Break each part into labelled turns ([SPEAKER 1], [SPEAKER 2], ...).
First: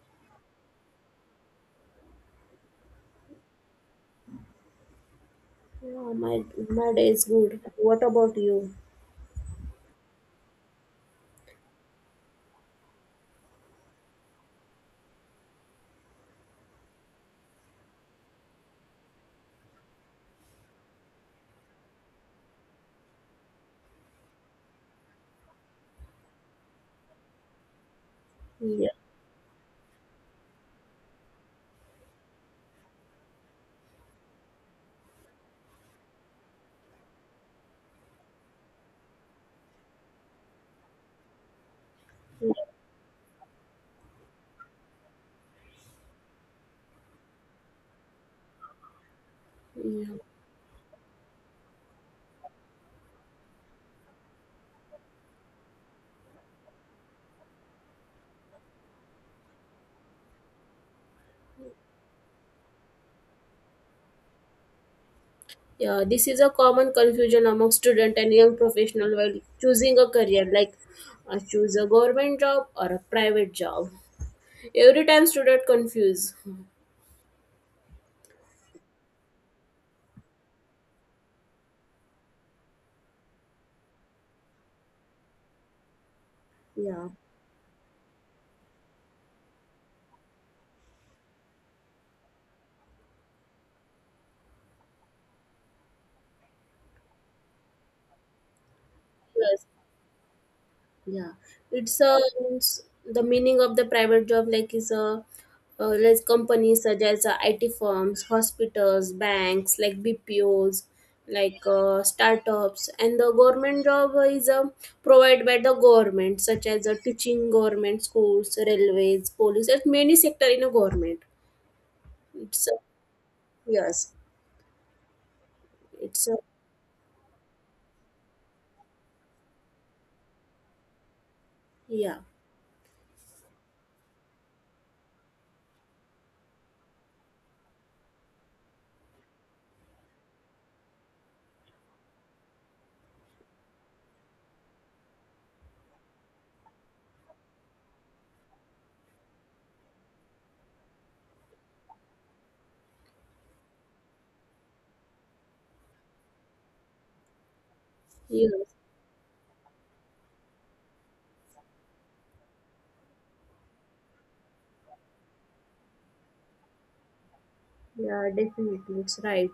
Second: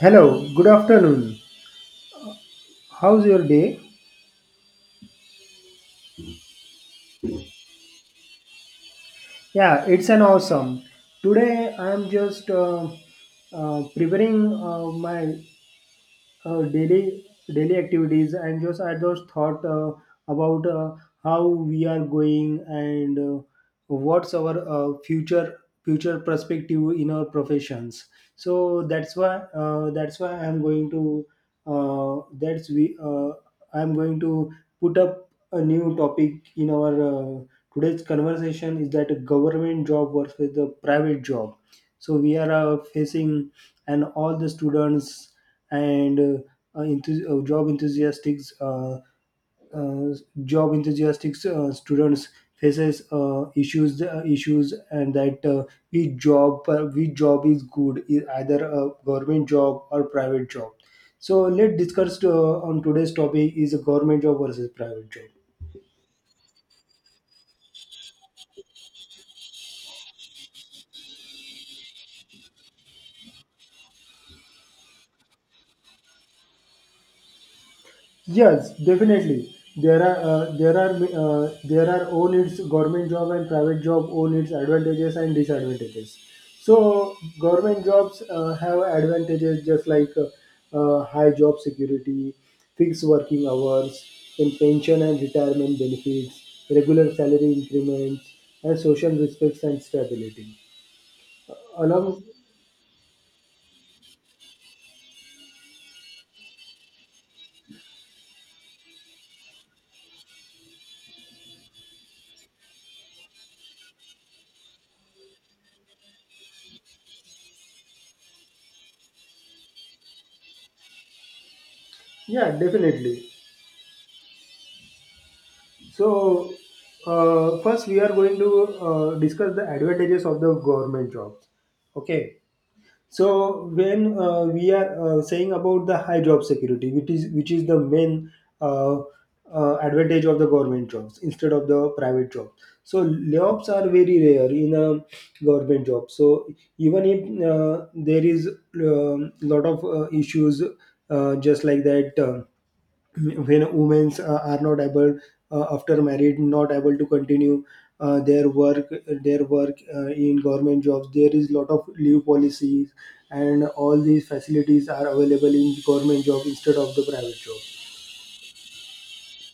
[SPEAKER 1] Hello, good afternoon. How's your day?
[SPEAKER 2] Yeah, my day is good. What about you?
[SPEAKER 1] Yeah, it's an awesome. Today I'm just preparing my uh, daily daily activities and just I just thought about how we are going, and what's our future perspective in our professions. So
[SPEAKER 2] Yeah,
[SPEAKER 1] that's why I'm going to that's we I'm going to put up a new topic in our today's conversation is that a government job versus the private job. So we are
[SPEAKER 2] yeah,
[SPEAKER 1] facing, and all the students and job enthusiastics uh,
[SPEAKER 2] yeah.
[SPEAKER 1] job enthusiastic students faces issues, and that which job is good, is either a government job or private job. So let's discuss on today's topic is a government job versus private job.
[SPEAKER 2] Yeah, this is a common confusion among student and young professional while choosing a career, like choose a government job or a private job. Every time student confuse.
[SPEAKER 1] Yes, definitely. There are there are own its government job and private job own its advantages and disadvantages.
[SPEAKER 2] Yeah.
[SPEAKER 1] So government jobs have advantages just like high job security, fixed working hours, then pension and retirement benefits, regular salary increments, and social respects
[SPEAKER 2] Yes.
[SPEAKER 1] and stability.
[SPEAKER 2] Yeah, it's
[SPEAKER 1] Along,
[SPEAKER 2] a means the meaning of the private job like is a like companies such as IT firms, hospitals, banks like BPOs, like startups, and the government job is provided by the government such as teaching, government schools, railways, police. There's many sector in a government.
[SPEAKER 1] yeah,
[SPEAKER 2] It's a,
[SPEAKER 1] definitely.
[SPEAKER 2] yes, it's a,
[SPEAKER 1] So, first we are going to discuss the advantages of the government jobs.
[SPEAKER 2] yeah,
[SPEAKER 1] Okay. So when we are saying about the high job security, which is the main uh, advantage of the government jobs instead of the private jobs. So layoffs are very rare in a government job. So even if there is a lot of issues, just like that. When women are not able after married, not able to continue their
[SPEAKER 2] yes,
[SPEAKER 1] work, their work in government jobs there is lot of leave policies, and all these facilities are available in government job instead of the private job.
[SPEAKER 2] yeah, definitely, it's right.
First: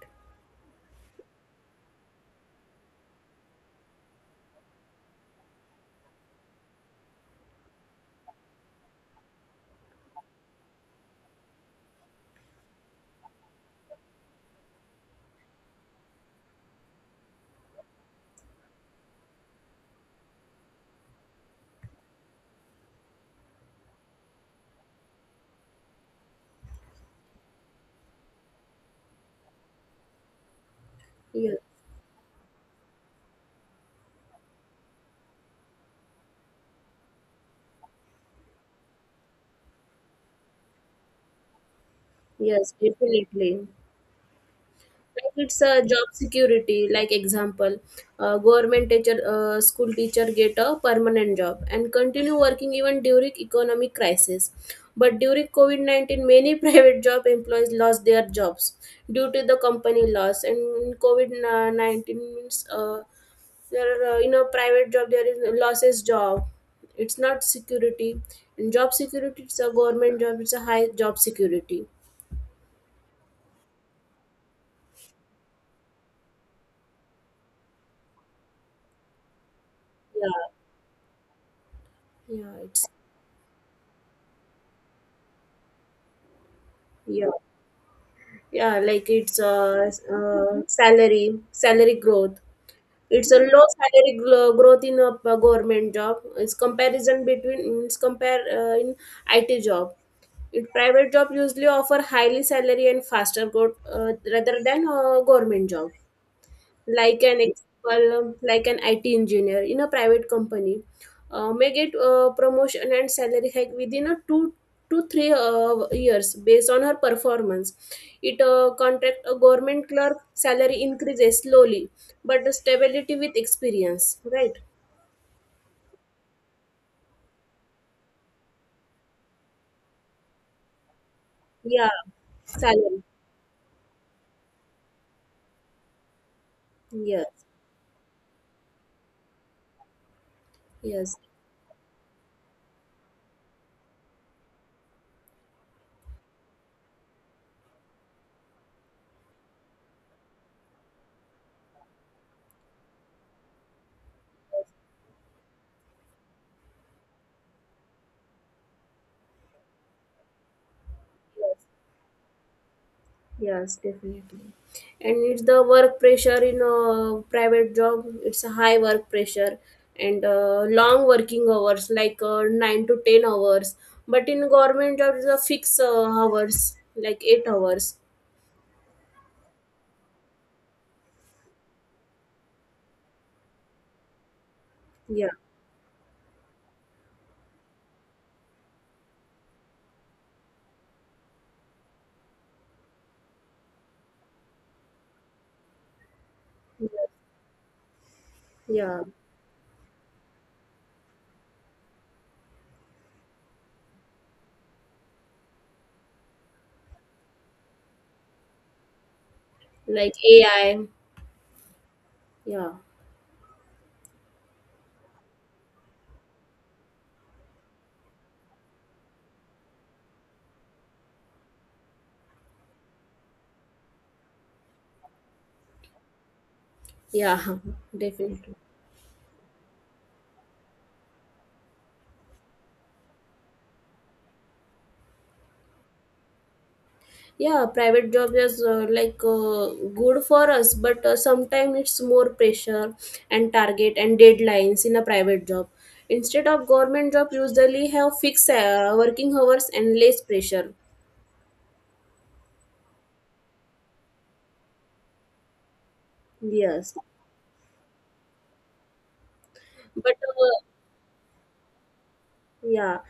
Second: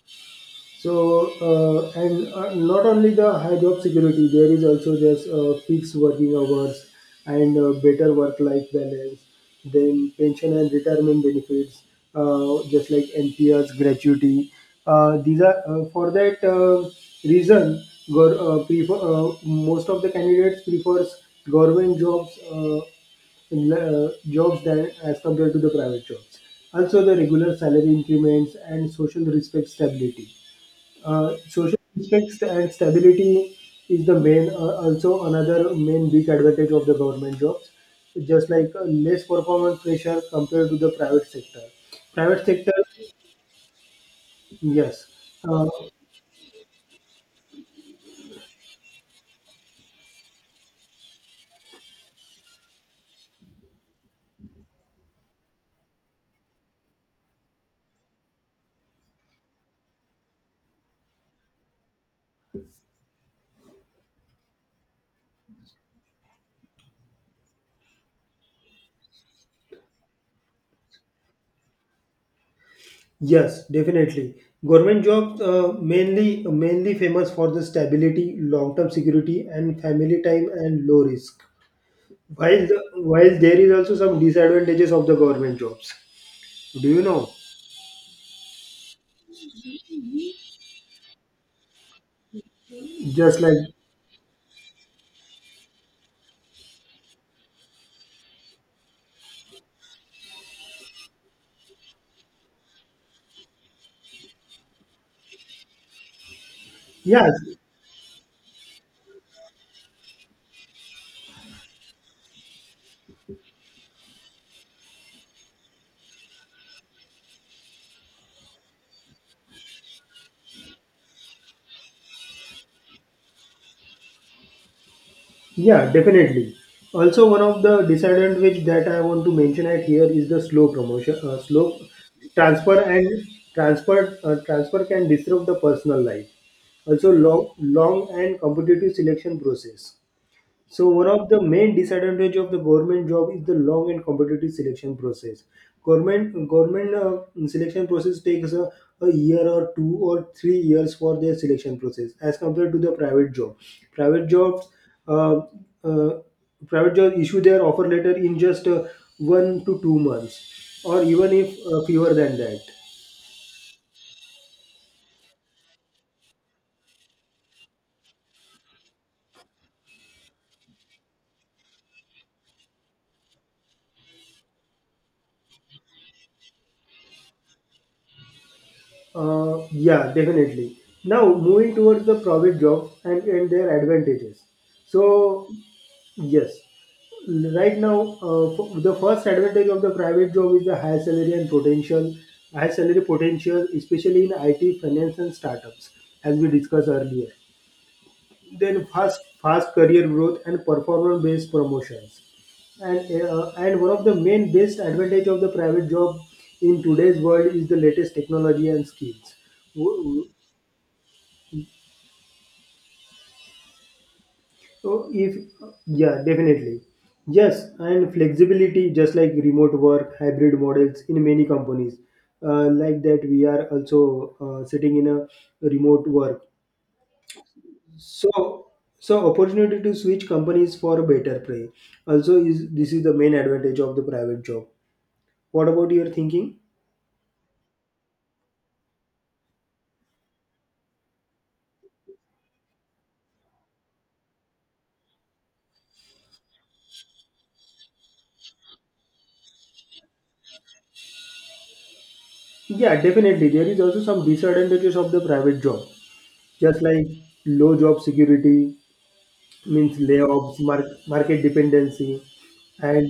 [SPEAKER 1] So, and not only the high job security, there is also just fixed working hours and better work-life balance. Then pension and retirement benefits, just like NPS, gratuity. These are for that reason. Gor- prefer, Most of the candidates prefers government jobs jobs than as compared to the private jobs. Also, the regular salary increments and social respect stability.
[SPEAKER 2] Yes,
[SPEAKER 1] Social aspects and stability is the main, also another main big advantage of the government jobs. Just like less performance pressure compared to the private sector. Private sector,
[SPEAKER 2] yes, definitely.
[SPEAKER 1] yes,
[SPEAKER 2] Like it's
[SPEAKER 1] uh,
[SPEAKER 2] a job security, like example, government teacher, school teacher get a permanent job and continue working even during economic crisis, but during COVID-19 many private job employees lost their jobs due to the company loss. And COVID-19 means there are, in a private job there is losses job. It's not security. And job security, it's a government job, it's a high job security.
[SPEAKER 1] yes, definitely. Government jobs mainly famous for the stability, long-term security, and family time
[SPEAKER 2] Yeah,
[SPEAKER 1] and low risk.
[SPEAKER 2] yeah.
[SPEAKER 1] While the,
[SPEAKER 2] It's
[SPEAKER 1] while there is also some disadvantages of the government jobs. Do you
[SPEAKER 2] yeah.
[SPEAKER 1] know?
[SPEAKER 2] Yeah, like it's a, salary, salary growth. It's a
[SPEAKER 1] Just like
[SPEAKER 2] low growth in a government job. It's comparison between it's compare in IT job. It private job usually offer highly salary and faster growth rather than a government job, like
[SPEAKER 1] yes.
[SPEAKER 2] an example, like an IT engineer in a private company, may get promotion and salary hike within a two to three years based on her performance. It contract a government clerk salary increases slowly, but the stability with experience, right?
[SPEAKER 1] Yeah, definitely. Also, one of the disadvantage that I want to mention at here is the slow promotion, slow
[SPEAKER 2] Yeah,
[SPEAKER 1] transfer,
[SPEAKER 2] salary.
[SPEAKER 1] and transfer can disrupt the personal life. Also,
[SPEAKER 2] Yes,
[SPEAKER 1] long long and competitive selection process. So one
[SPEAKER 2] yes.
[SPEAKER 1] of the main disadvantage of the government job is the long and competitive selection process. Government selection process takes a year or 2 or 3 years for their selection process as compared to the private job. Private jobs, uh, uh, private jobs issue their offer letter in just 1 to 2 months, or even if fewer than that.
[SPEAKER 2] Yes, definitely. And it's the work pressure in a private job. It's a high work pressure and long working hours, like 9 to 10 hours. But in government jobs, it's a fixed hours, like 8 hours.
[SPEAKER 1] Yeah, definitely. Now moving towards the private job and their advantages.
[SPEAKER 2] Yeah,
[SPEAKER 1] So yes. Right now, the first advantage of the private job is the high salary and potential, high salary potential, especially in IT, finance, and startups, as we discussed
[SPEAKER 2] yeah,
[SPEAKER 1] earlier. Then
[SPEAKER 2] yeah.
[SPEAKER 1] fast career growth and performance-based promotions. And one of the main best advantage of the private job in today's world is the latest technology and skills. W-
[SPEAKER 2] Like
[SPEAKER 1] w-
[SPEAKER 2] AI. Yeah,
[SPEAKER 1] So if yeah, definitely. Yes, and flexibility, just like remote work, hybrid models in many companies, like that we are also sitting in a remote work.
[SPEAKER 2] yeah, definitely.
[SPEAKER 1] So, so opportunity to switch companies for a better pay. Also, is this is the main advantage of the private job. What about your thinking?
[SPEAKER 2] Yeah, private job is like good for us, but sometimes it's more pressure and target and deadlines in a private job. Instead of government job, usually have fixed working hours and less pressure.
[SPEAKER 1] Yeah, definitely. There is also some disadvantages of the private job, just
[SPEAKER 2] Yes,
[SPEAKER 1] like low job security, means
[SPEAKER 2] but.
[SPEAKER 1] layoffs,
[SPEAKER 2] Uh,
[SPEAKER 1] market dependency,
[SPEAKER 2] Yeah,
[SPEAKER 1] and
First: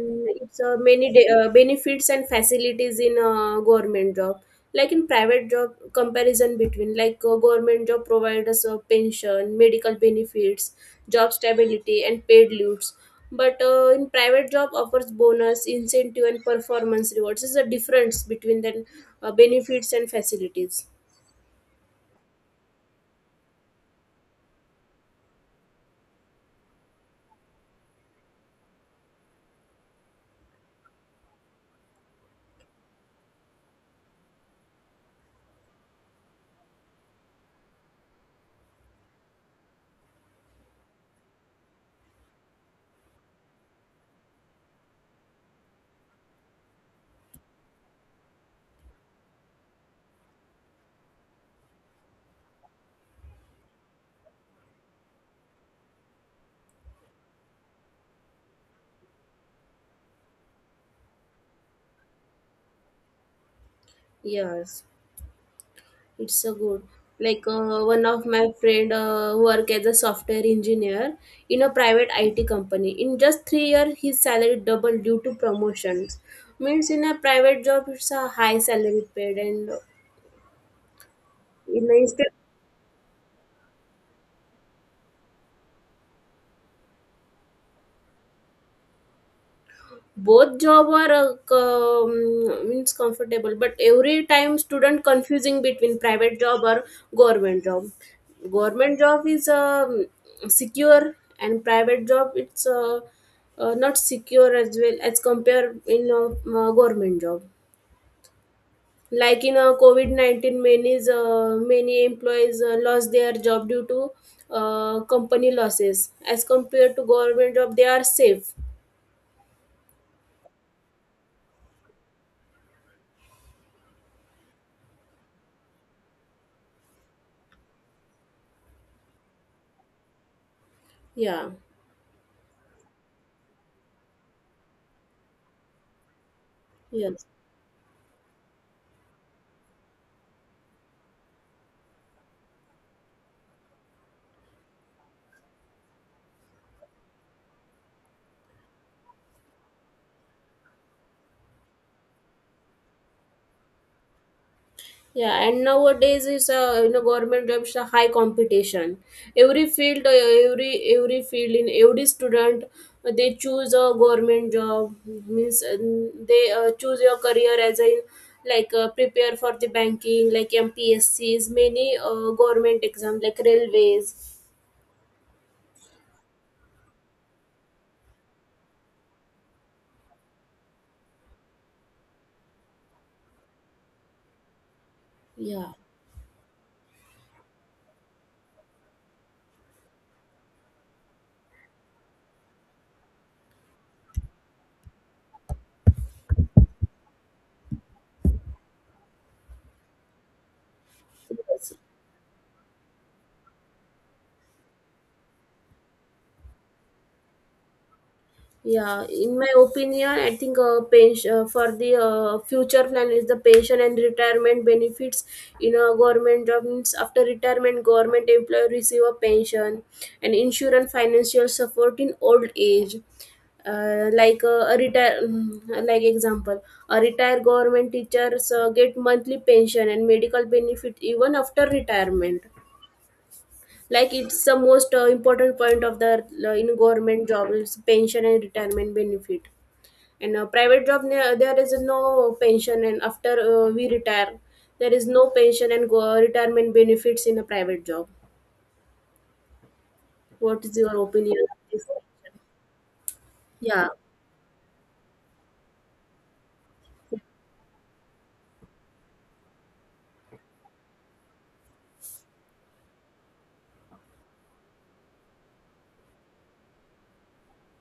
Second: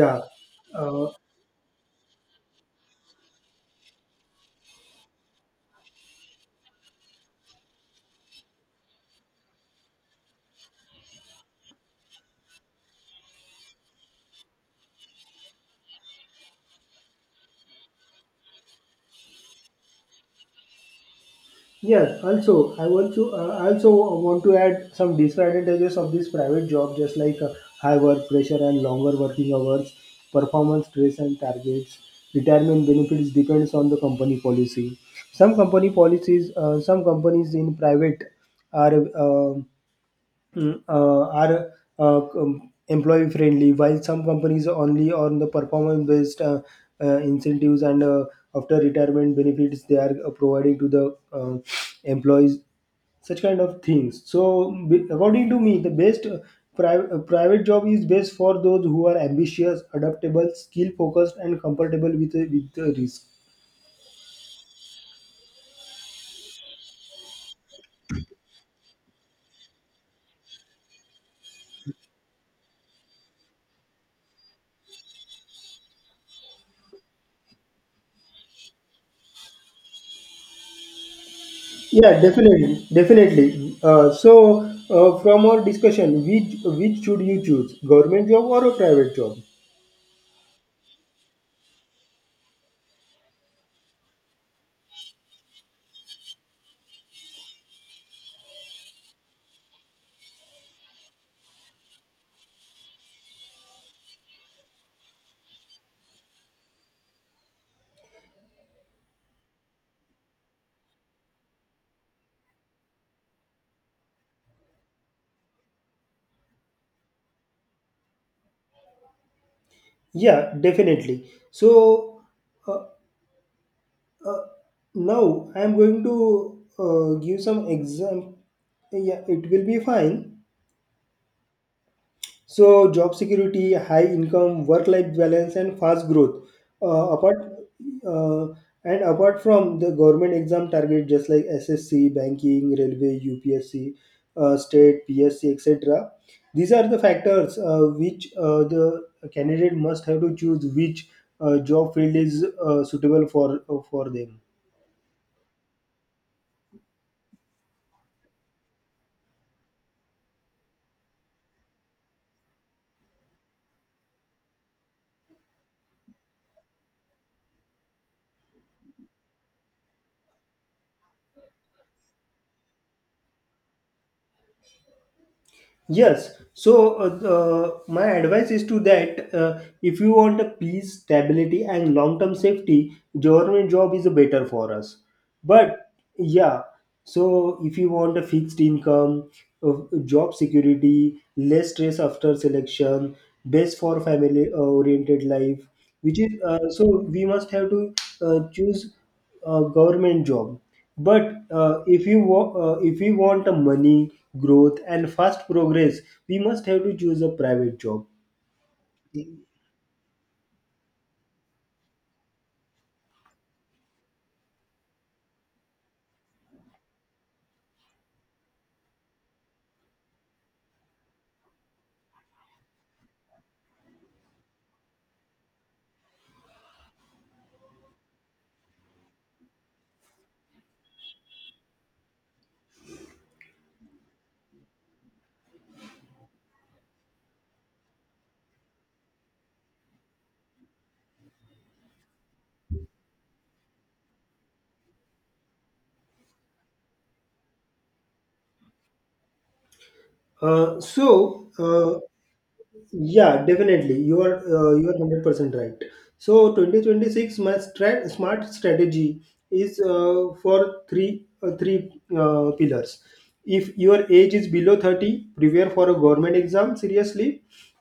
[SPEAKER 1] yeah,
[SPEAKER 2] it's
[SPEAKER 1] uh,
[SPEAKER 2] many benefits and facilities in government job. Like in private job, comparison between like government job provides pension, medical benefits, job stability, and paid leaves. But in private job offers bonus, incentive, and performance rewards. Is a difference between the benefits and facilities.
[SPEAKER 1] yes. Also, I want to I also want to add some disadvantages of this private job, just like high work pressure and longer working hours, performance stress and targets. Retirement benefits depends on the company policy. Some company policies, some companies in private are. Are employee friendly, while some companies only on the performance based incentives and after retirement benefits they are providing to the employees, such kind of things. So according to me, the best private job is best for those who are ambitious, adaptable, skill focused and comfortable with the risk.
[SPEAKER 2] Yes. It's so good. Like one of my friend work as a software engineer in a private IT company. In just 3 years, his salary doubled due to promotions. Means in a private job, it's a high salary paid, and in a
[SPEAKER 1] Yeah, definitely. From our discussion, which should you choose, government job or a private job?
[SPEAKER 2] both job are means comfortable, but every time student confusing between private job or government job. Government job is secure and private job it's not secure as well as compare in a government job, like in a COVID-19 many is, many employees lost their job due to company losses as compared to government job they are safe.
[SPEAKER 1] Yeah, definitely. So, uh, now I am going to give some exam. Yeah, it will be fine.
[SPEAKER 2] Yeah,
[SPEAKER 1] So job security, high income, work-life balance, and fast growth.
[SPEAKER 2] yes.
[SPEAKER 1] Apart uh, and apart from the government exam target, just like SSC, banking, railway, UPSC, state, PSC, etc. These are the factors which the candidate must have to choose which job field is suitable for them.
[SPEAKER 2] Yeah, and nowadays is a government jobs a high competition. Every field, every field in every student, they choose a government job means they choose your career as in like prepare for the banking like MPSCs, many government exam like railways.
[SPEAKER 1] Yes. So my advice is to that if you want a peace, stability, and long-term safety, government job is better for us.
[SPEAKER 2] Yeah.
[SPEAKER 1] But yeah, so if you want a fixed income, uh, job security, less stress after selection, best for family-oriented life, which is so we must have to choose a government job. But
[SPEAKER 2] Yes.
[SPEAKER 1] if you if we want a money, growth, and fast progress, we must have to choose a private job.
[SPEAKER 2] Yeah, in my opinion, I think pension for the future plan is the pension and retirement benefits in a government job means after retirement, government employee receive a pension and insurance financial support in old age. Like a retire, like example, a retired government teachers get monthly pension and medical benefit even after retirement, like it's the most important point of the in government job is pension and retirement benefit. And private job, there is no pension, and after we retire there is no pension and retirement benefits in a private job. What is
[SPEAKER 1] Uh,
[SPEAKER 2] your opinion
[SPEAKER 1] so
[SPEAKER 2] on this?
[SPEAKER 1] uh, Yeah,
[SPEAKER 2] Yeah.
[SPEAKER 1] definitely. You are 100% right. So 2026 my smart strategy is for three pillars. If your age is below 30, prepare for a government exam seriously.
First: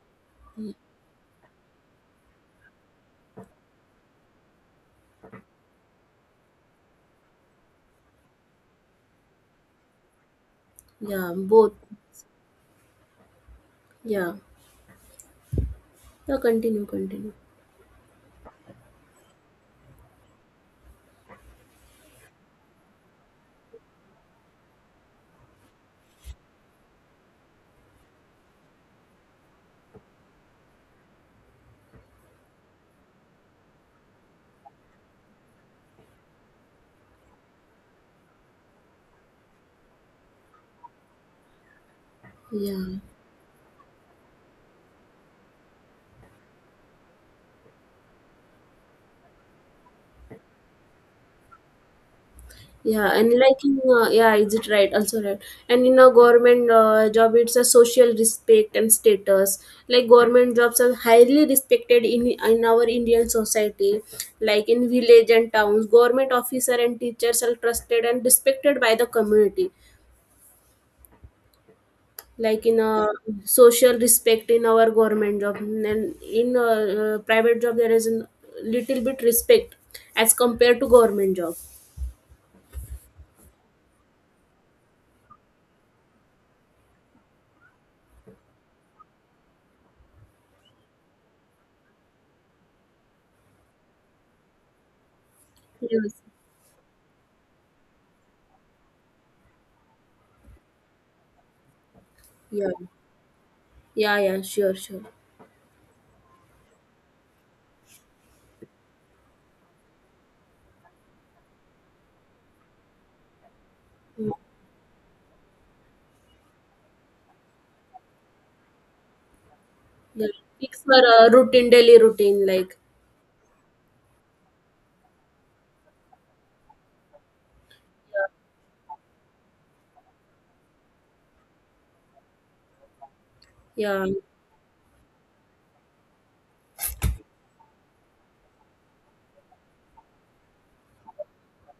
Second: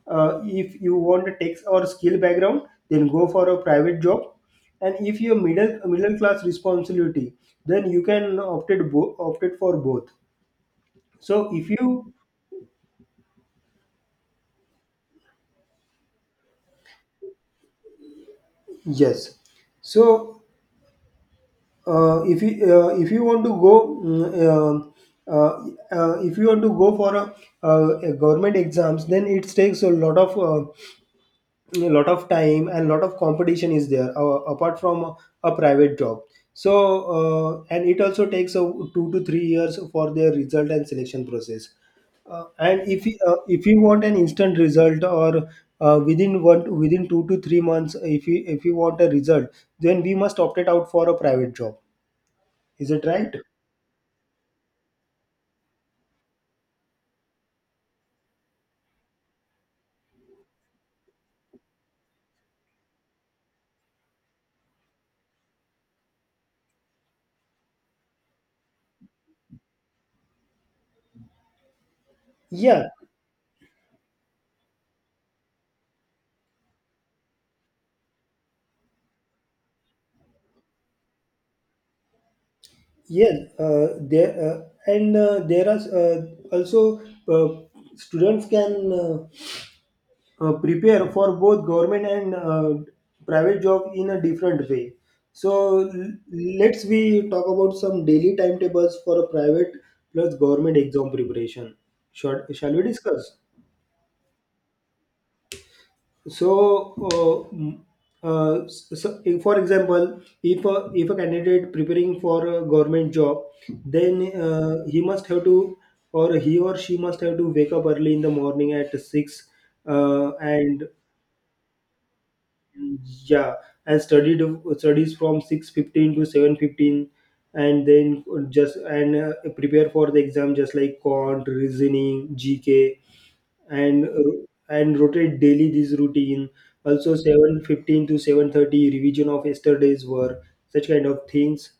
[SPEAKER 1] If you want a tech or skill background, then go for a private job. And if you're middle class responsibility, then you can opted for both.
[SPEAKER 2] Yeah,
[SPEAKER 1] So if
[SPEAKER 2] both.
[SPEAKER 1] you
[SPEAKER 2] Yeah, yeah, continue, continue.
[SPEAKER 1] yes, so if you want to go if you want to go for a government exams, then it takes a lot of time and lot of competition is there apart from a private job. So, and it also takes a 2 to 3 years for their result and selection process. And
[SPEAKER 2] Yeah.
[SPEAKER 1] if you, If you want an instant result or within 2 to 3 months, if you want a result, then we must opt it out for a private job. Is it
[SPEAKER 2] Yeah, and
[SPEAKER 1] right?
[SPEAKER 2] like in yeah, is it right? Also right. And in a government job, it's a social respect and status. Like government jobs are highly respected in our Indian society. Like in village and towns, government officer and teachers are trusted and respected by the community. Like in
[SPEAKER 1] Yeah,
[SPEAKER 2] a social respect in our government job, and in a private job there is a little bit respect as compared to government job.
[SPEAKER 1] yeah. There are also uh, students can prepare for both government and private job in a different way. So
[SPEAKER 2] Yes.
[SPEAKER 1] let's we talk about some daily timetables for a private plus government exam preparation. Shall,
[SPEAKER 2] Yeah.
[SPEAKER 1] shall we discuss?
[SPEAKER 2] Yeah. Yeah. Sure. Sure.
[SPEAKER 1] So, so if, for example, if a candidate preparing for a government job, then he or she must have to wake up early in the morning at six,
[SPEAKER 2] Yeah, fix
[SPEAKER 1] and
[SPEAKER 2] her routine, daily routine, like
[SPEAKER 1] yeah, and studied studies from 6:15 to 7:15, and then
[SPEAKER 2] yeah,
[SPEAKER 1] just and prepare for the exam just like quant, reasoning, GK, and
[SPEAKER 2] yeah,
[SPEAKER 1] rotate daily this routine, also 7:15 to 7:30 revision of yesterday's work, such kind of things.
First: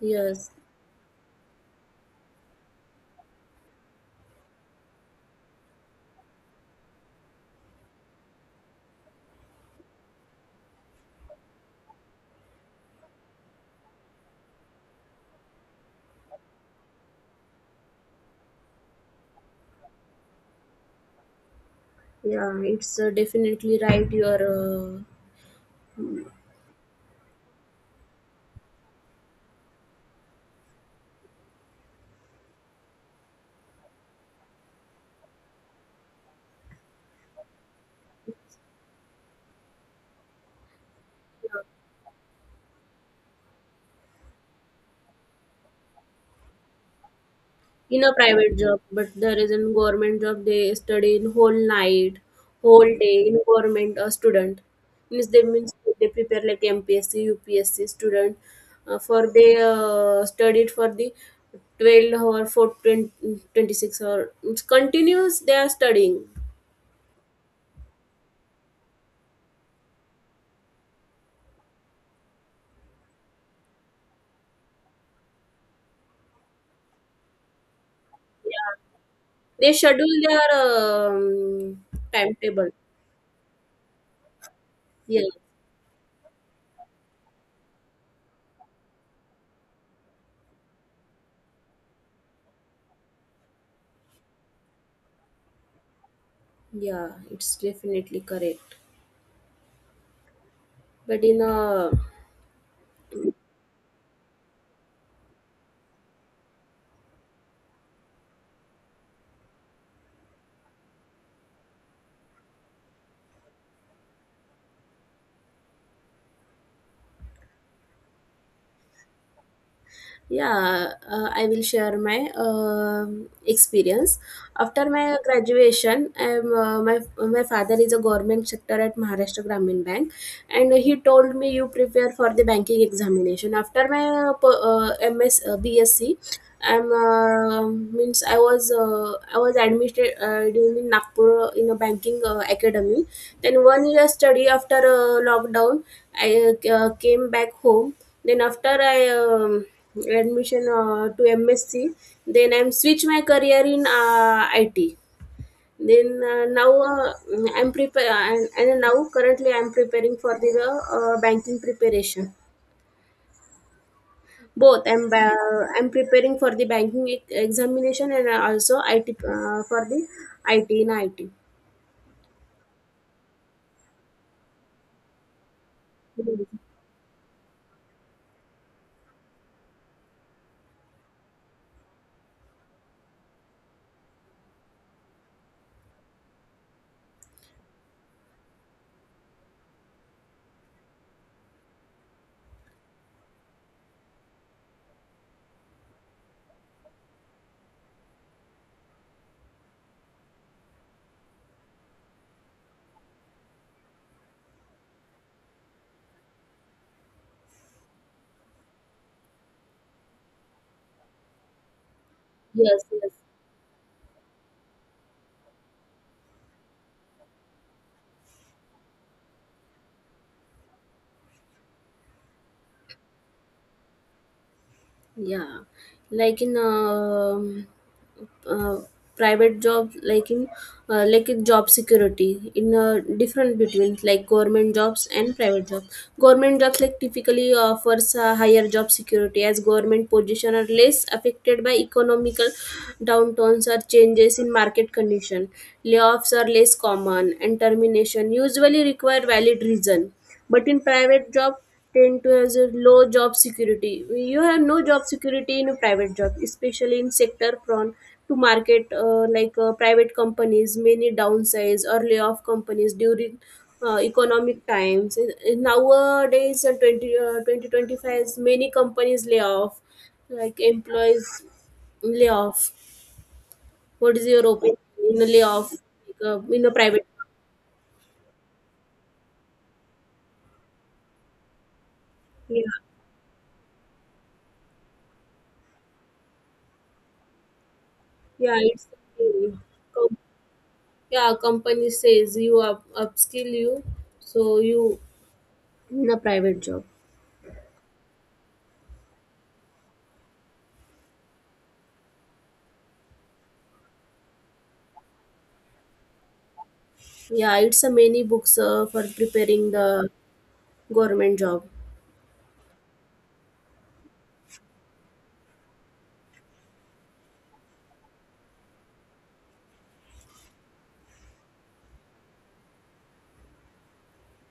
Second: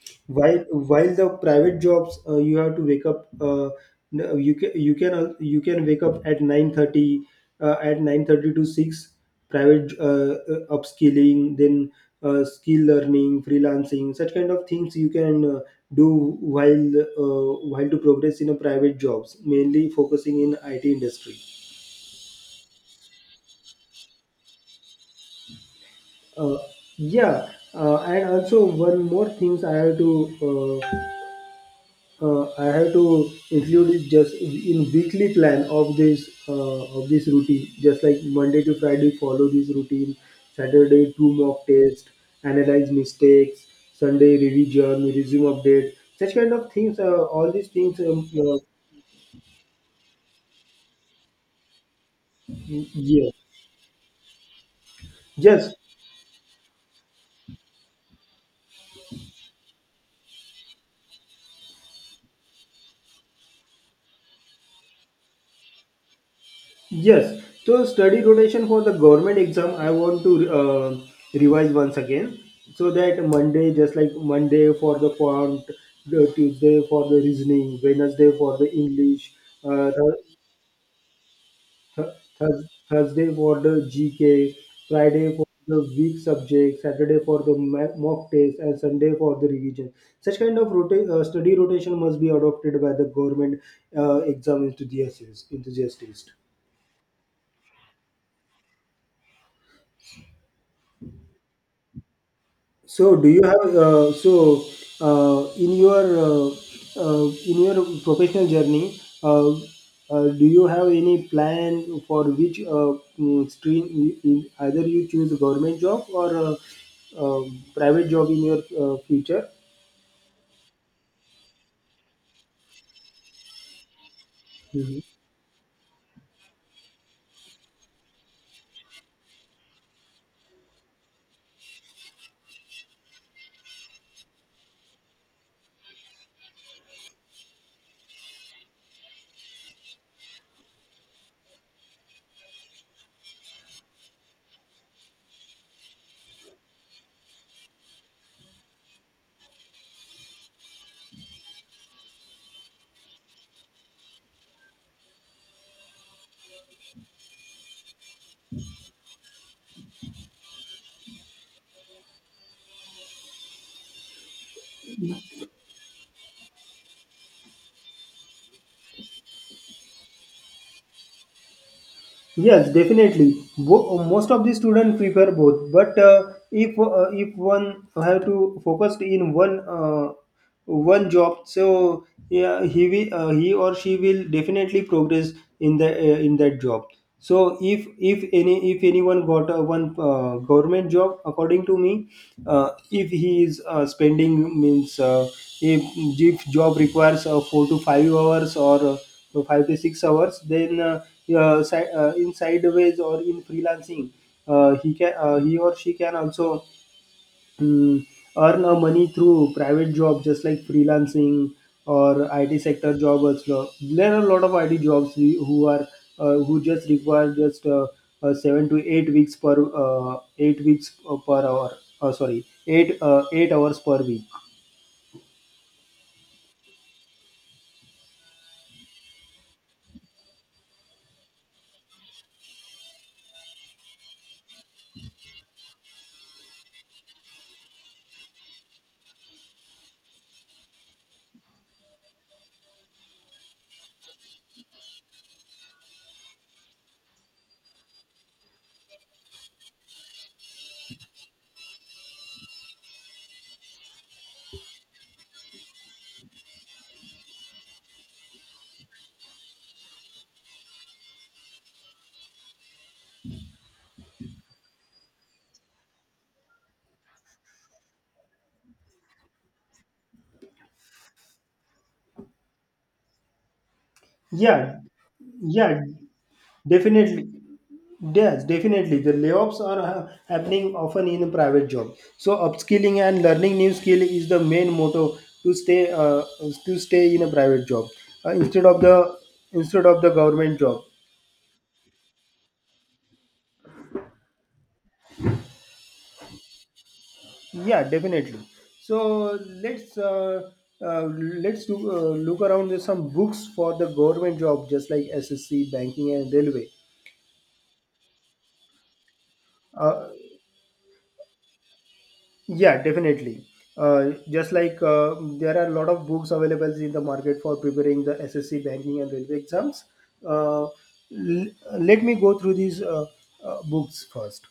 [SPEAKER 2] yes,
[SPEAKER 1] while while the private jobs, you have to wake up you can you can wake up at 9:30, at 9:30 to 6 private upskilling, then skill learning, freelancing, such kind of things you can do. While to progress in a private jobs, mainly focusing in IT industry.
[SPEAKER 2] yeah. It's definitely right. Your
[SPEAKER 1] Uh, yeah, and also one more things I have to include is just in weekly plan of this routine. Just like Monday to Friday, follow this routine. Saturday, two mock tests, analyze mistakes. Sunday, revision, resume update. Such kind of things. All these things.
[SPEAKER 2] in a private job, but there is in government job they study in whole night, whole day
[SPEAKER 1] Yeah,
[SPEAKER 2] in government student. Means they
[SPEAKER 1] yes.
[SPEAKER 2] means they prepare like MPSC, UPSC student for they studied for the 12 or 4, 20, 26, or it's continuous they are studying.
[SPEAKER 1] Yes, so study rotation for the government exam, I want to revise once again, so that Monday, just like Monday for the quant, the Tuesday for the reasoning, Wednesday for the
[SPEAKER 2] Yeah.
[SPEAKER 1] English,
[SPEAKER 2] They
[SPEAKER 1] uh, Thur-
[SPEAKER 2] schedule their
[SPEAKER 1] Thur-
[SPEAKER 2] timetable.
[SPEAKER 1] Thursday for the GK,
[SPEAKER 2] Yeah,
[SPEAKER 1] Friday for the weak subject, Saturday for the mock test, and Sunday for the revision. Such kind of study rotation must be adopted by the government exam enthusiasts.
[SPEAKER 2] yeah, it's definitely correct. But in a,
[SPEAKER 1] So, do you have uh, in your uh, in your professional journey? Do you have any plan for which stream? Either you choose government job or uh, private job in your future?
[SPEAKER 2] yeah, I will share my experience. After my graduation, my father is a government sector at Maharashtra Gramin Bank. And he told me you prepare for the banking examination after my MS BSc. I'm means I was admitted during in Nagpur in a banking academy, then one year study after lockdown. I came back home. Then after I admission to MSc, then I'm switch my career in IT, then now I'm prepare and now currently I'm preparing for the banking preparation. Both I'm I'm preparing for the banking examination and also IT for the IT in IT.
[SPEAKER 1] Yes, definitely. Most of the students prefer both, but if one have to focus in one one job, so yeah, he will he or she will definitely progress in the in that job. So if anyone got one government job, according to me, if he is spending means if, if job requires 4 to 5 hours or 5 to 6 hours then in sideways or in freelancing, he can he or she can also um, earn a money through private job just like freelancing or IT
[SPEAKER 2] Yes,
[SPEAKER 1] sector
[SPEAKER 2] yes.
[SPEAKER 1] job. Also, there are a lot of IT jobs who are, who just require just 7 to 8 weeks per 8 weeks per hour, sorry, 8 hours per week.
[SPEAKER 2] Yeah, like in uh, private job like in job security in a different between like government jobs and private jobs. Government jobs like typically offers a higher job security as government position are less affected by economical downturns or changes in market condition. Layoffs are less common and termination usually require valid reason. But in private job tend to has a low job security. You have no job security in a private job, especially in sector prone to market like private companies, many downsize or layoff companies during economic times. In nowadays, 20, 2025, many companies lay off, like employees lay off. What is your
[SPEAKER 1] Yeah,
[SPEAKER 2] opinion in a layoff, like,
[SPEAKER 1] yeah,
[SPEAKER 2] in a private?
[SPEAKER 1] definitely. Yes, definitely. The layoffs are happening often in private job. So
[SPEAKER 2] Yeah,
[SPEAKER 1] upskilling and learning new skill is the main motto to stay in a private job uh,
[SPEAKER 2] yeah.
[SPEAKER 1] instead of
[SPEAKER 2] It's
[SPEAKER 1] the instead of the government job.
[SPEAKER 2] yeah. Company says you up, upskill you, so you in a private job.
[SPEAKER 1] Yeah, definitely. So uh, let's look around. There's some books for the government job, just like SSC, banking, and railway.
[SPEAKER 2] Yeah, it's a many books for preparing the
[SPEAKER 1] Uh,
[SPEAKER 2] government job.
[SPEAKER 1] Yeah, definitely. Just like, there are a lot of books available in the market for preparing the SSC banking and railway exams. Uh, l- Let me go through these books first.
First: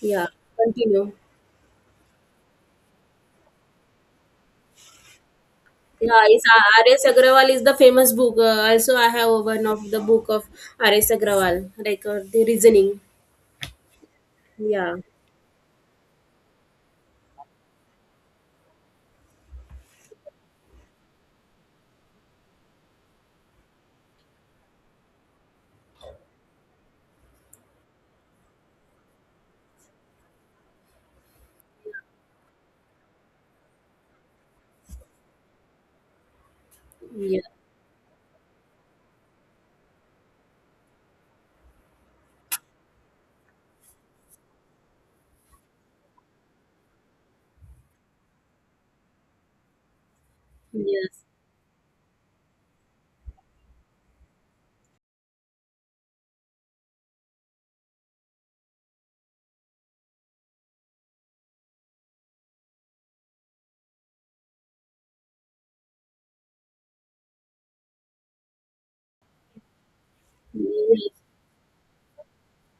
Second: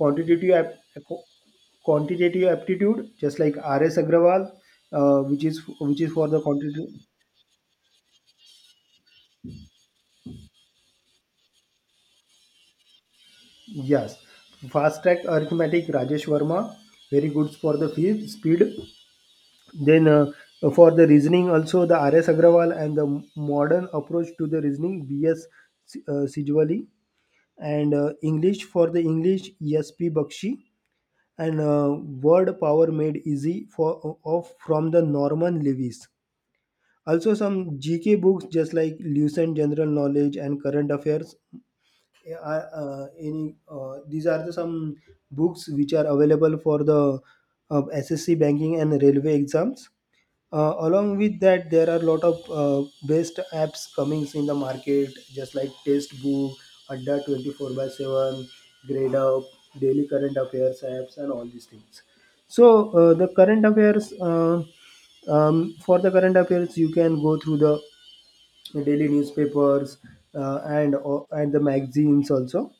[SPEAKER 2] Yeah.
[SPEAKER 1] ap-
[SPEAKER 2] Continue.
[SPEAKER 1] qu- Quantitative aptitude, just like R.S. Agrawal, which is
[SPEAKER 2] Yeah,
[SPEAKER 1] for the
[SPEAKER 2] it's
[SPEAKER 1] quantitative.
[SPEAKER 2] RS Agrawal is the famous book, also I have one of the book of RS Agrawal, like the reasoning.
[SPEAKER 1] Yes,
[SPEAKER 2] Yeah,
[SPEAKER 1] fast track arithmetic, Rajesh Verma, very good for the speed. Then, for the reasoning, also the R.S. Agrawal and the modern approach to the reasoning, B.S. Sijwali, and English, for the English, E.S.P. Bakshi, and Word Power Made Easy for of from the Norman Lewis. Also,
[SPEAKER 2] yeah,
[SPEAKER 1] some GK books just like Lucent General Knowledge and Current Affairs. Are, any These are the some books which are available for the SSC banking and railway exams. Along
[SPEAKER 2] yes,
[SPEAKER 1] with that, there are a lot of best apps coming in the market, just like Tastebook, Adda 24 by 7, Grade Up, Daily Current Affairs apps, and all these things. So, for the current affairs, you can go through the daily newspapers
[SPEAKER 2] yes.
[SPEAKER 1] and the magazines also.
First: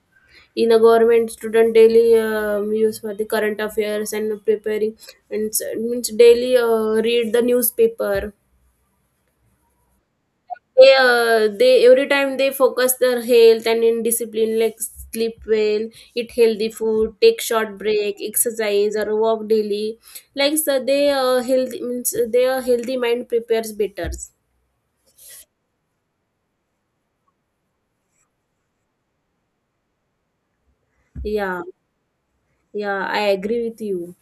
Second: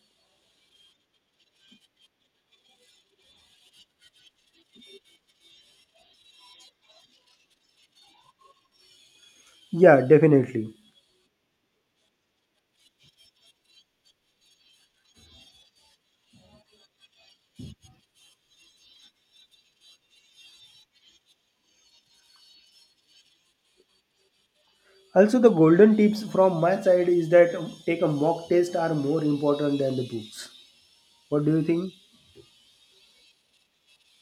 [SPEAKER 2] In a government student daily use for the current affairs and preparing and means daily read the newspaper.
[SPEAKER 1] Yeah, definitely.
[SPEAKER 2] They every time they focus their health and in discipline, like sleep well, eat healthy food, take short break, exercise or walk daily, like so they healthy means their healthy mind prepares better.
[SPEAKER 1] Also, the golden tips from my side is that take a mock test are more important than the books. What do you
[SPEAKER 2] Yeah.
[SPEAKER 1] think?
[SPEAKER 2] Yeah, I agree with you.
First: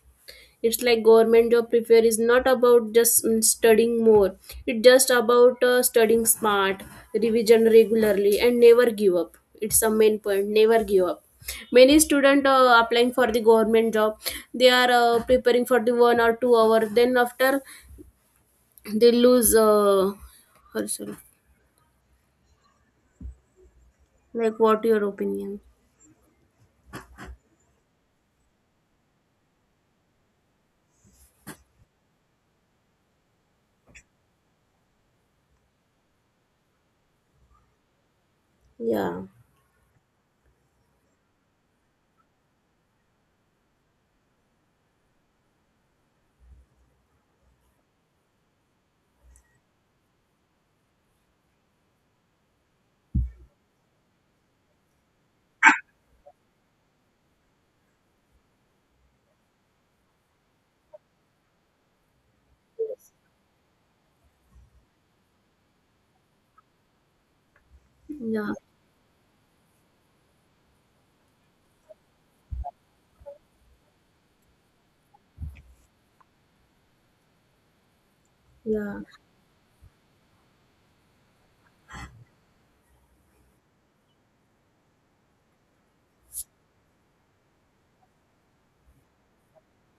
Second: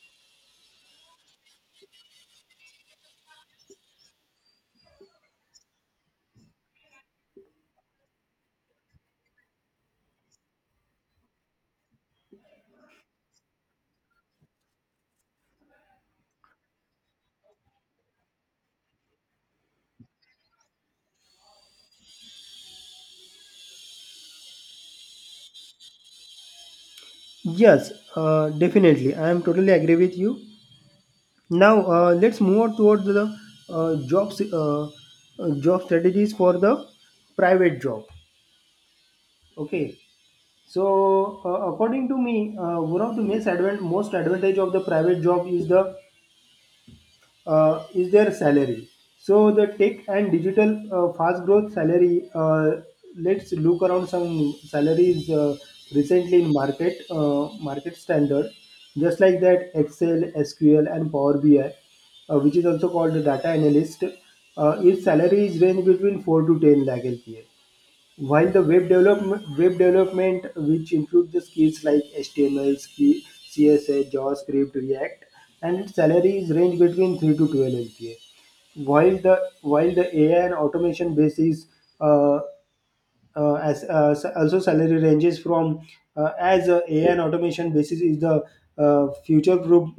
[SPEAKER 2] It's like government job prepare is not about just studying more, it's just about studying smart, revision regularly and never give up. It's the main point, never give up. Many students applying for the government job, they are preparing for the 1 or 2 hour, then after they lose herself, like what your opinion.
[SPEAKER 1] Yes, definitely. I am totally agree with you. Now let's move on towards the uh, jobs, uh, job strategies for the private job.
[SPEAKER 2] Yeah,
[SPEAKER 1] Okay. So according to me, one of the most advantage of the private job is the is their salary. So the tech and digital fast growth salary. Let's look around some salaries recently in market, market standard. Just like that, Excel, SQL, and Power BI, which is also called the data analyst, its salary is range between 4 to 10 lakh LPA. While
[SPEAKER 2] yeah,
[SPEAKER 1] the web development which include the skills like HTML, CSS, JavaScript, React, and its salary range between 3 to 12 LPA.
[SPEAKER 2] yeah,
[SPEAKER 1] While the AI and automation base is uh, as s- also salary ranges from as AI and automation basis is the uh, future proof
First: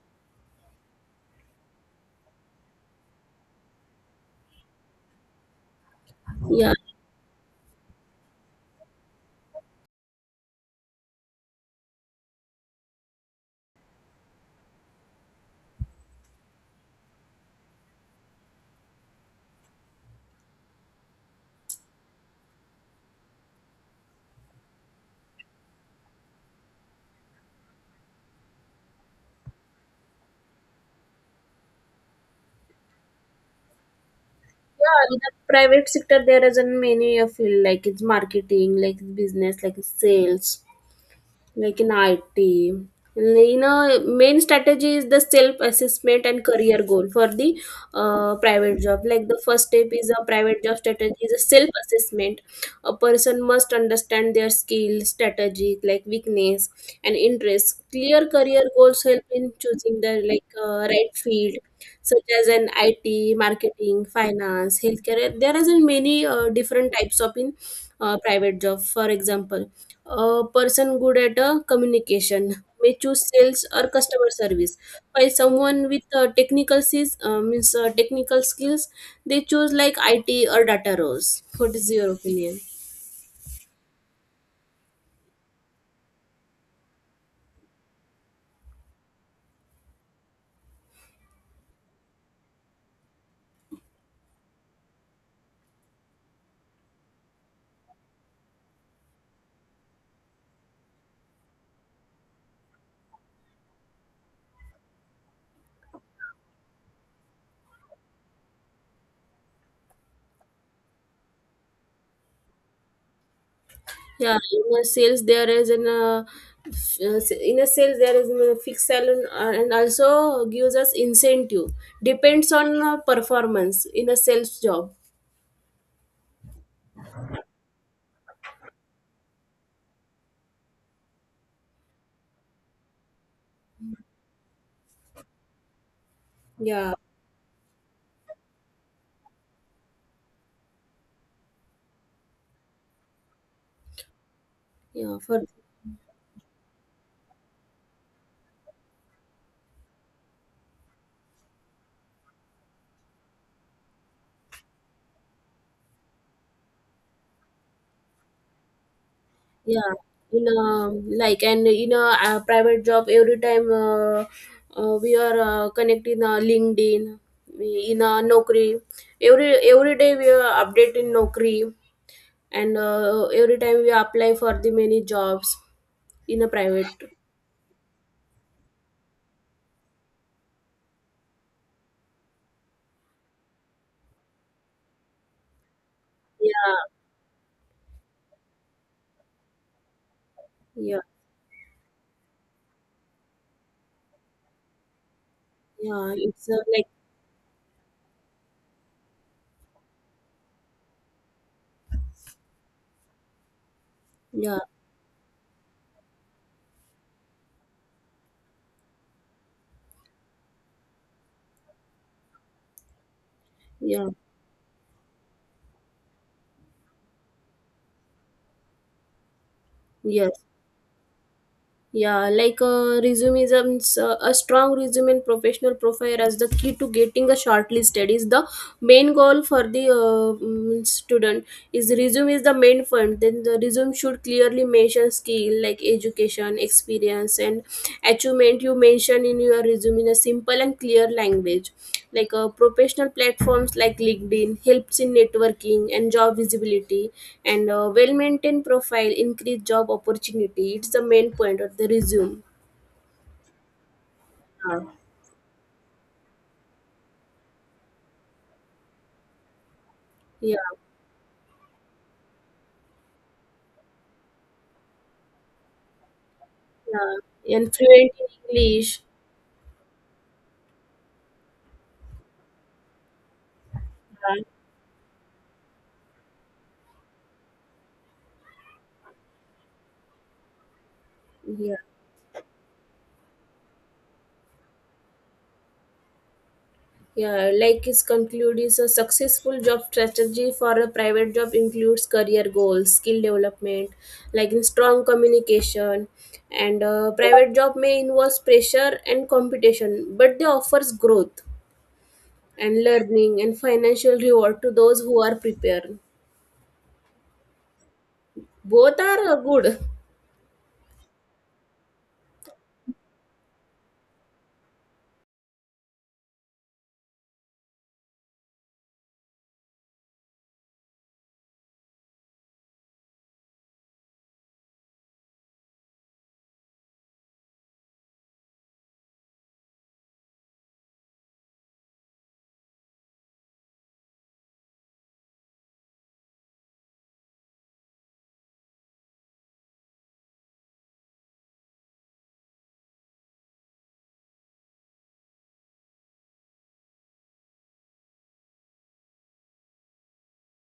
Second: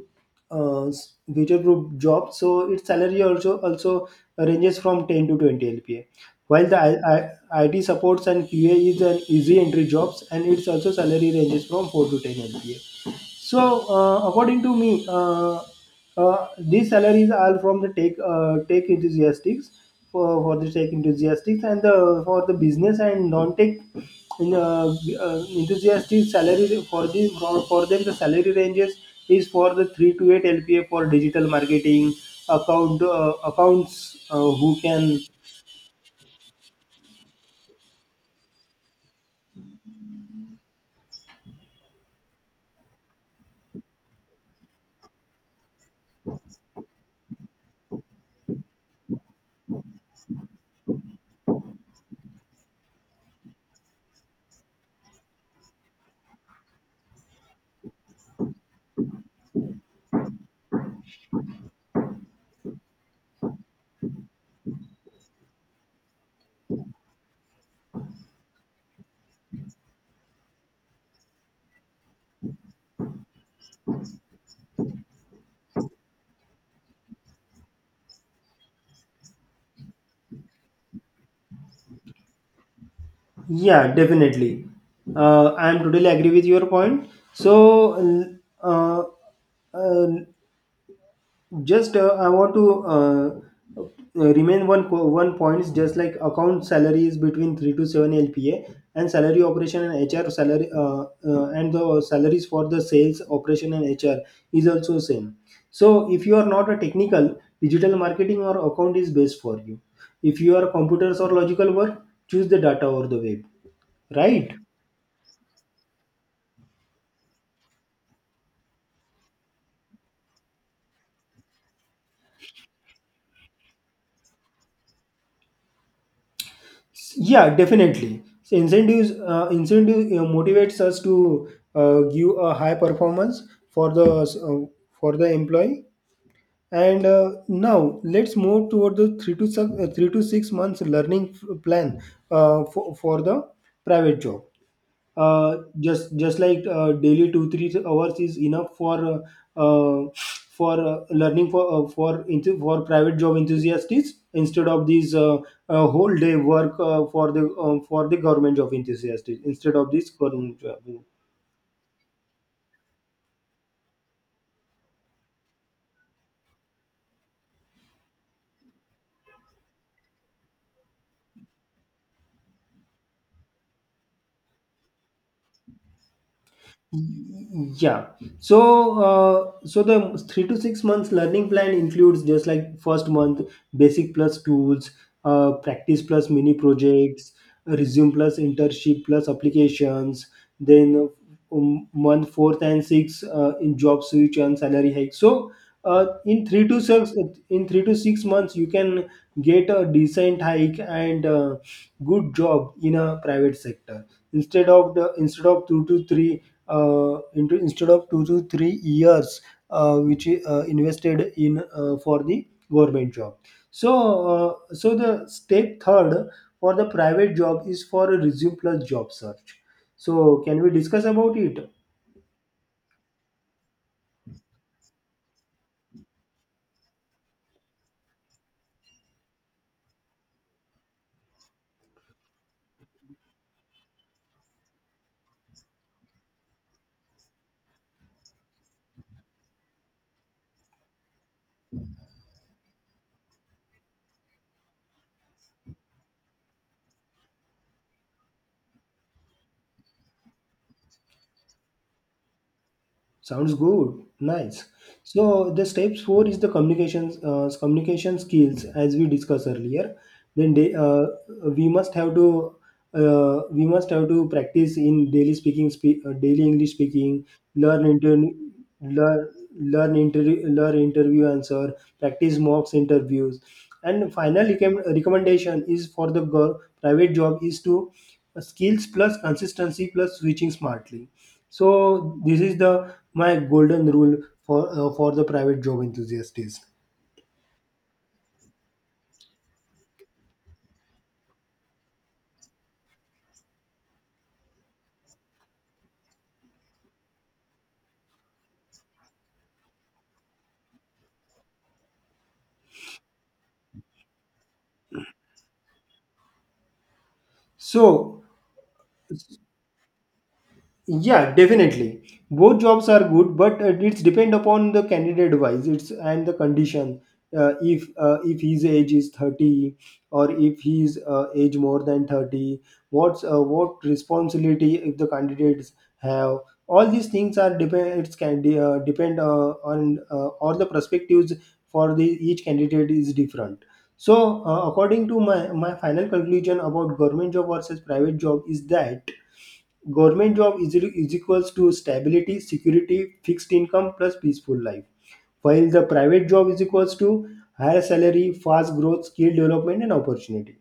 [SPEAKER 1] uh, future proof job. So its salary also ranges from 10 to 20 LPA. While
[SPEAKER 2] yeah.
[SPEAKER 1] the I, I, IT supports and QA is an easy entry jobs and its also salary ranges from 4 to 10 LPA. So according to me. These salaries are from the tech enthusiastics for the tech enthusiastics, and the for the business and non-tech enthusiastic salary for them, the salary ranges is for the 3 to 8 LPA for digital marketing, accounts, who
[SPEAKER 2] Yeah,
[SPEAKER 1] can.
[SPEAKER 2] in the private sector there isn't many a field like it's marketing, like it's business, like it's sales, like in IT. You know, main strategy is the self-assessment and career goal for the private job. Like the first step is a private job strategy is a self-assessment. A person must understand their skill strategy like weakness and interests. Clear career goals help in choosing the like right field, such as an IT, marketing, finance, healthcare. There is in many different types of in private job. For example, a person good at a communication may choose sales or customer service, while someone with technical skills, they choose like IT or data roles. What is your opinion?
[SPEAKER 1] Yeah, definitely. I am totally agree with your point. So, uh, uh, just I want to uh, remain one points, just like account salary is between 3 to 7 LPA, and salary operation and hr salary and the salaries for the sales operation and hr is also same. So, if you are not a technical, digital marketing or account is best for you. If you are computers or logical work, choose the data or the web.
[SPEAKER 2] Yeah,
[SPEAKER 1] Right.
[SPEAKER 2] in a sales there is an in a sales there is a fixed salary and also gives us incentive. Depends on performance in a sales job.
[SPEAKER 1] Yeah, definitely. So incentives, incentive motivates us to give a high performance for the uh, for the employee.
[SPEAKER 2] Yeah,
[SPEAKER 1] And now let's move toward the 3 to 6 months plan for the private job.
[SPEAKER 2] yeah. For
[SPEAKER 1] Just like daily 2 3 hours is enough for learning for private job enthusiasts, instead of these whole day work for the government job enthusiasts, instead of
[SPEAKER 2] Yeah,
[SPEAKER 1] this
[SPEAKER 2] in
[SPEAKER 1] government
[SPEAKER 2] a,
[SPEAKER 1] job.
[SPEAKER 2] like and in a, private job, every time we are connecting LinkedIn, in a Naukri, every day we are updating Naukri, and every time we apply for the many jobs in a private.
[SPEAKER 1] Yeah. So, so the 3 to 6 months learning plan includes just like first month basic plus tools, practice plus mini
[SPEAKER 2] Yeah,
[SPEAKER 1] projects, resume plus internship plus applications.
[SPEAKER 2] yeah,
[SPEAKER 1] Then month 4 and 6 in job switch and salary hike. So, uh,
[SPEAKER 2] yeah.
[SPEAKER 1] in
[SPEAKER 2] It's
[SPEAKER 1] three to
[SPEAKER 2] like
[SPEAKER 1] six in 3 to 6 months you can get a decent hike and. Good job in a private sector,
[SPEAKER 2] yeah,
[SPEAKER 1] instead of the instead of two to three into instead of 2 to 3 years, which invested in for the government job. So,
[SPEAKER 2] yeah,
[SPEAKER 1] so the step third for the private job is for a resume plus job search. So
[SPEAKER 2] yes.
[SPEAKER 1] can we discuss about it?
[SPEAKER 2] Yeah, like resume is a strong resume and professional profile as the key to getting a shortlisted is the main goal for the student is resume is the main fund. Then the resume should clearly mention skill like education, experience and achievement you mention in your resume in a simple and clear language, like professional platforms like LinkedIn helps in networking and job visibility. And well maintained profile increase job opportunity. It's the main point of the resume.
[SPEAKER 1] Sounds good. Nice.
[SPEAKER 2] Yeah,
[SPEAKER 1] So the steps four is the communication skills as we discussed earlier. Then
[SPEAKER 2] yeah,
[SPEAKER 1] they, we must have to we must have to practice in daily speaking, daily English speaking,
[SPEAKER 2] yeah. And
[SPEAKER 1] learn
[SPEAKER 2] fluent
[SPEAKER 1] inter
[SPEAKER 2] in English.
[SPEAKER 1] learn learn interview answer, practice mocks interviews, and
[SPEAKER 2] Yeah,
[SPEAKER 1] recommendation is for the private job is to skills plus consistency plus switching smartly. So
[SPEAKER 2] yeah.
[SPEAKER 1] this is the my golden rule for the private job enthusiasts.
[SPEAKER 2] Yeah, like his conclude is a successful job strategy for a private job includes career goals, skill development, like in strong communication. And private job may involve pressure and competition, but they offers growth and learning and financial reward to those who are prepared.
[SPEAKER 1] So
[SPEAKER 2] Both are good.
[SPEAKER 1] yeah, definitely both jobs are good, but it's depend upon the candidate wise, it's and the condition. If his age is 30 or if his age more than 30, what responsibility if the candidates have. All these things are depend, depend on all the perspectives for the each candidate is different. So according to my final conclusion about government job versus private job is that government job is equals to stability, security, fixed income plus peaceful life. While the private job is equals to higher salary, fast growth, skill development, and opportunity.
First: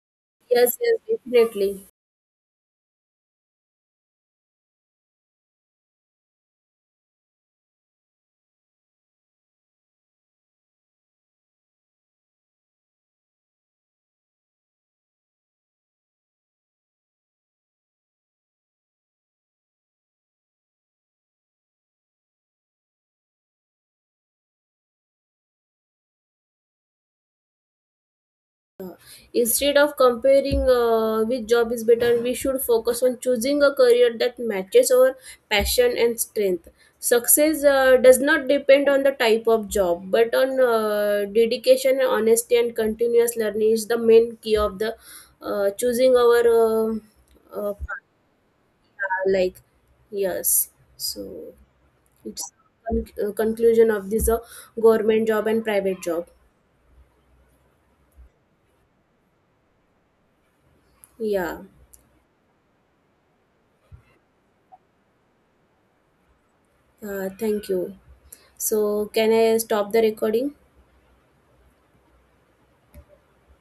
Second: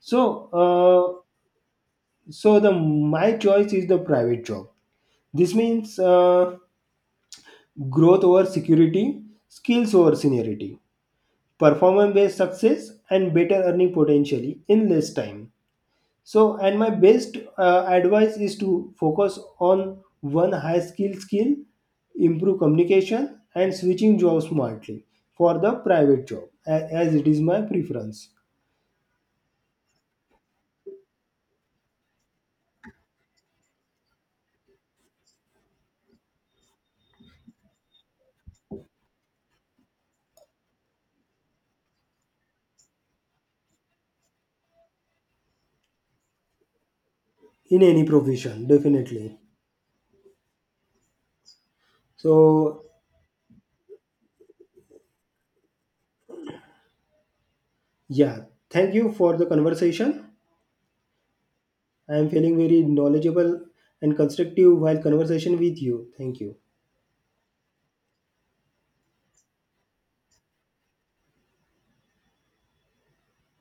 [SPEAKER 1] So,
[SPEAKER 2] Yes, yes, definitely.
[SPEAKER 1] so the my choice is the private job. This means growth over security, skills over seniority, performance-based success, and better earning potentially in less time. So, and my best advice is to focus on one high skill, improve communication, and switching jobs smartly for the private job, as it is my preference
[SPEAKER 2] Instead of comparing which job is better, we should focus on choosing a career that matches our passion and strength. Success does not depend on the type of job, but on dedication, honesty, and continuous learning is the main key of the choosing our uh,
[SPEAKER 1] in any profession.
[SPEAKER 2] path,
[SPEAKER 1] Definitely.
[SPEAKER 2] like yes. So it's
[SPEAKER 1] So
[SPEAKER 2] conclusion of this government job and private job.
[SPEAKER 1] yeah, thank you for the conversation.
[SPEAKER 2] Yeah.
[SPEAKER 1] I am feeling very knowledgeable and constructive while conversation with you. Thank you.
[SPEAKER 2] Thank you. So, can I stop the recording?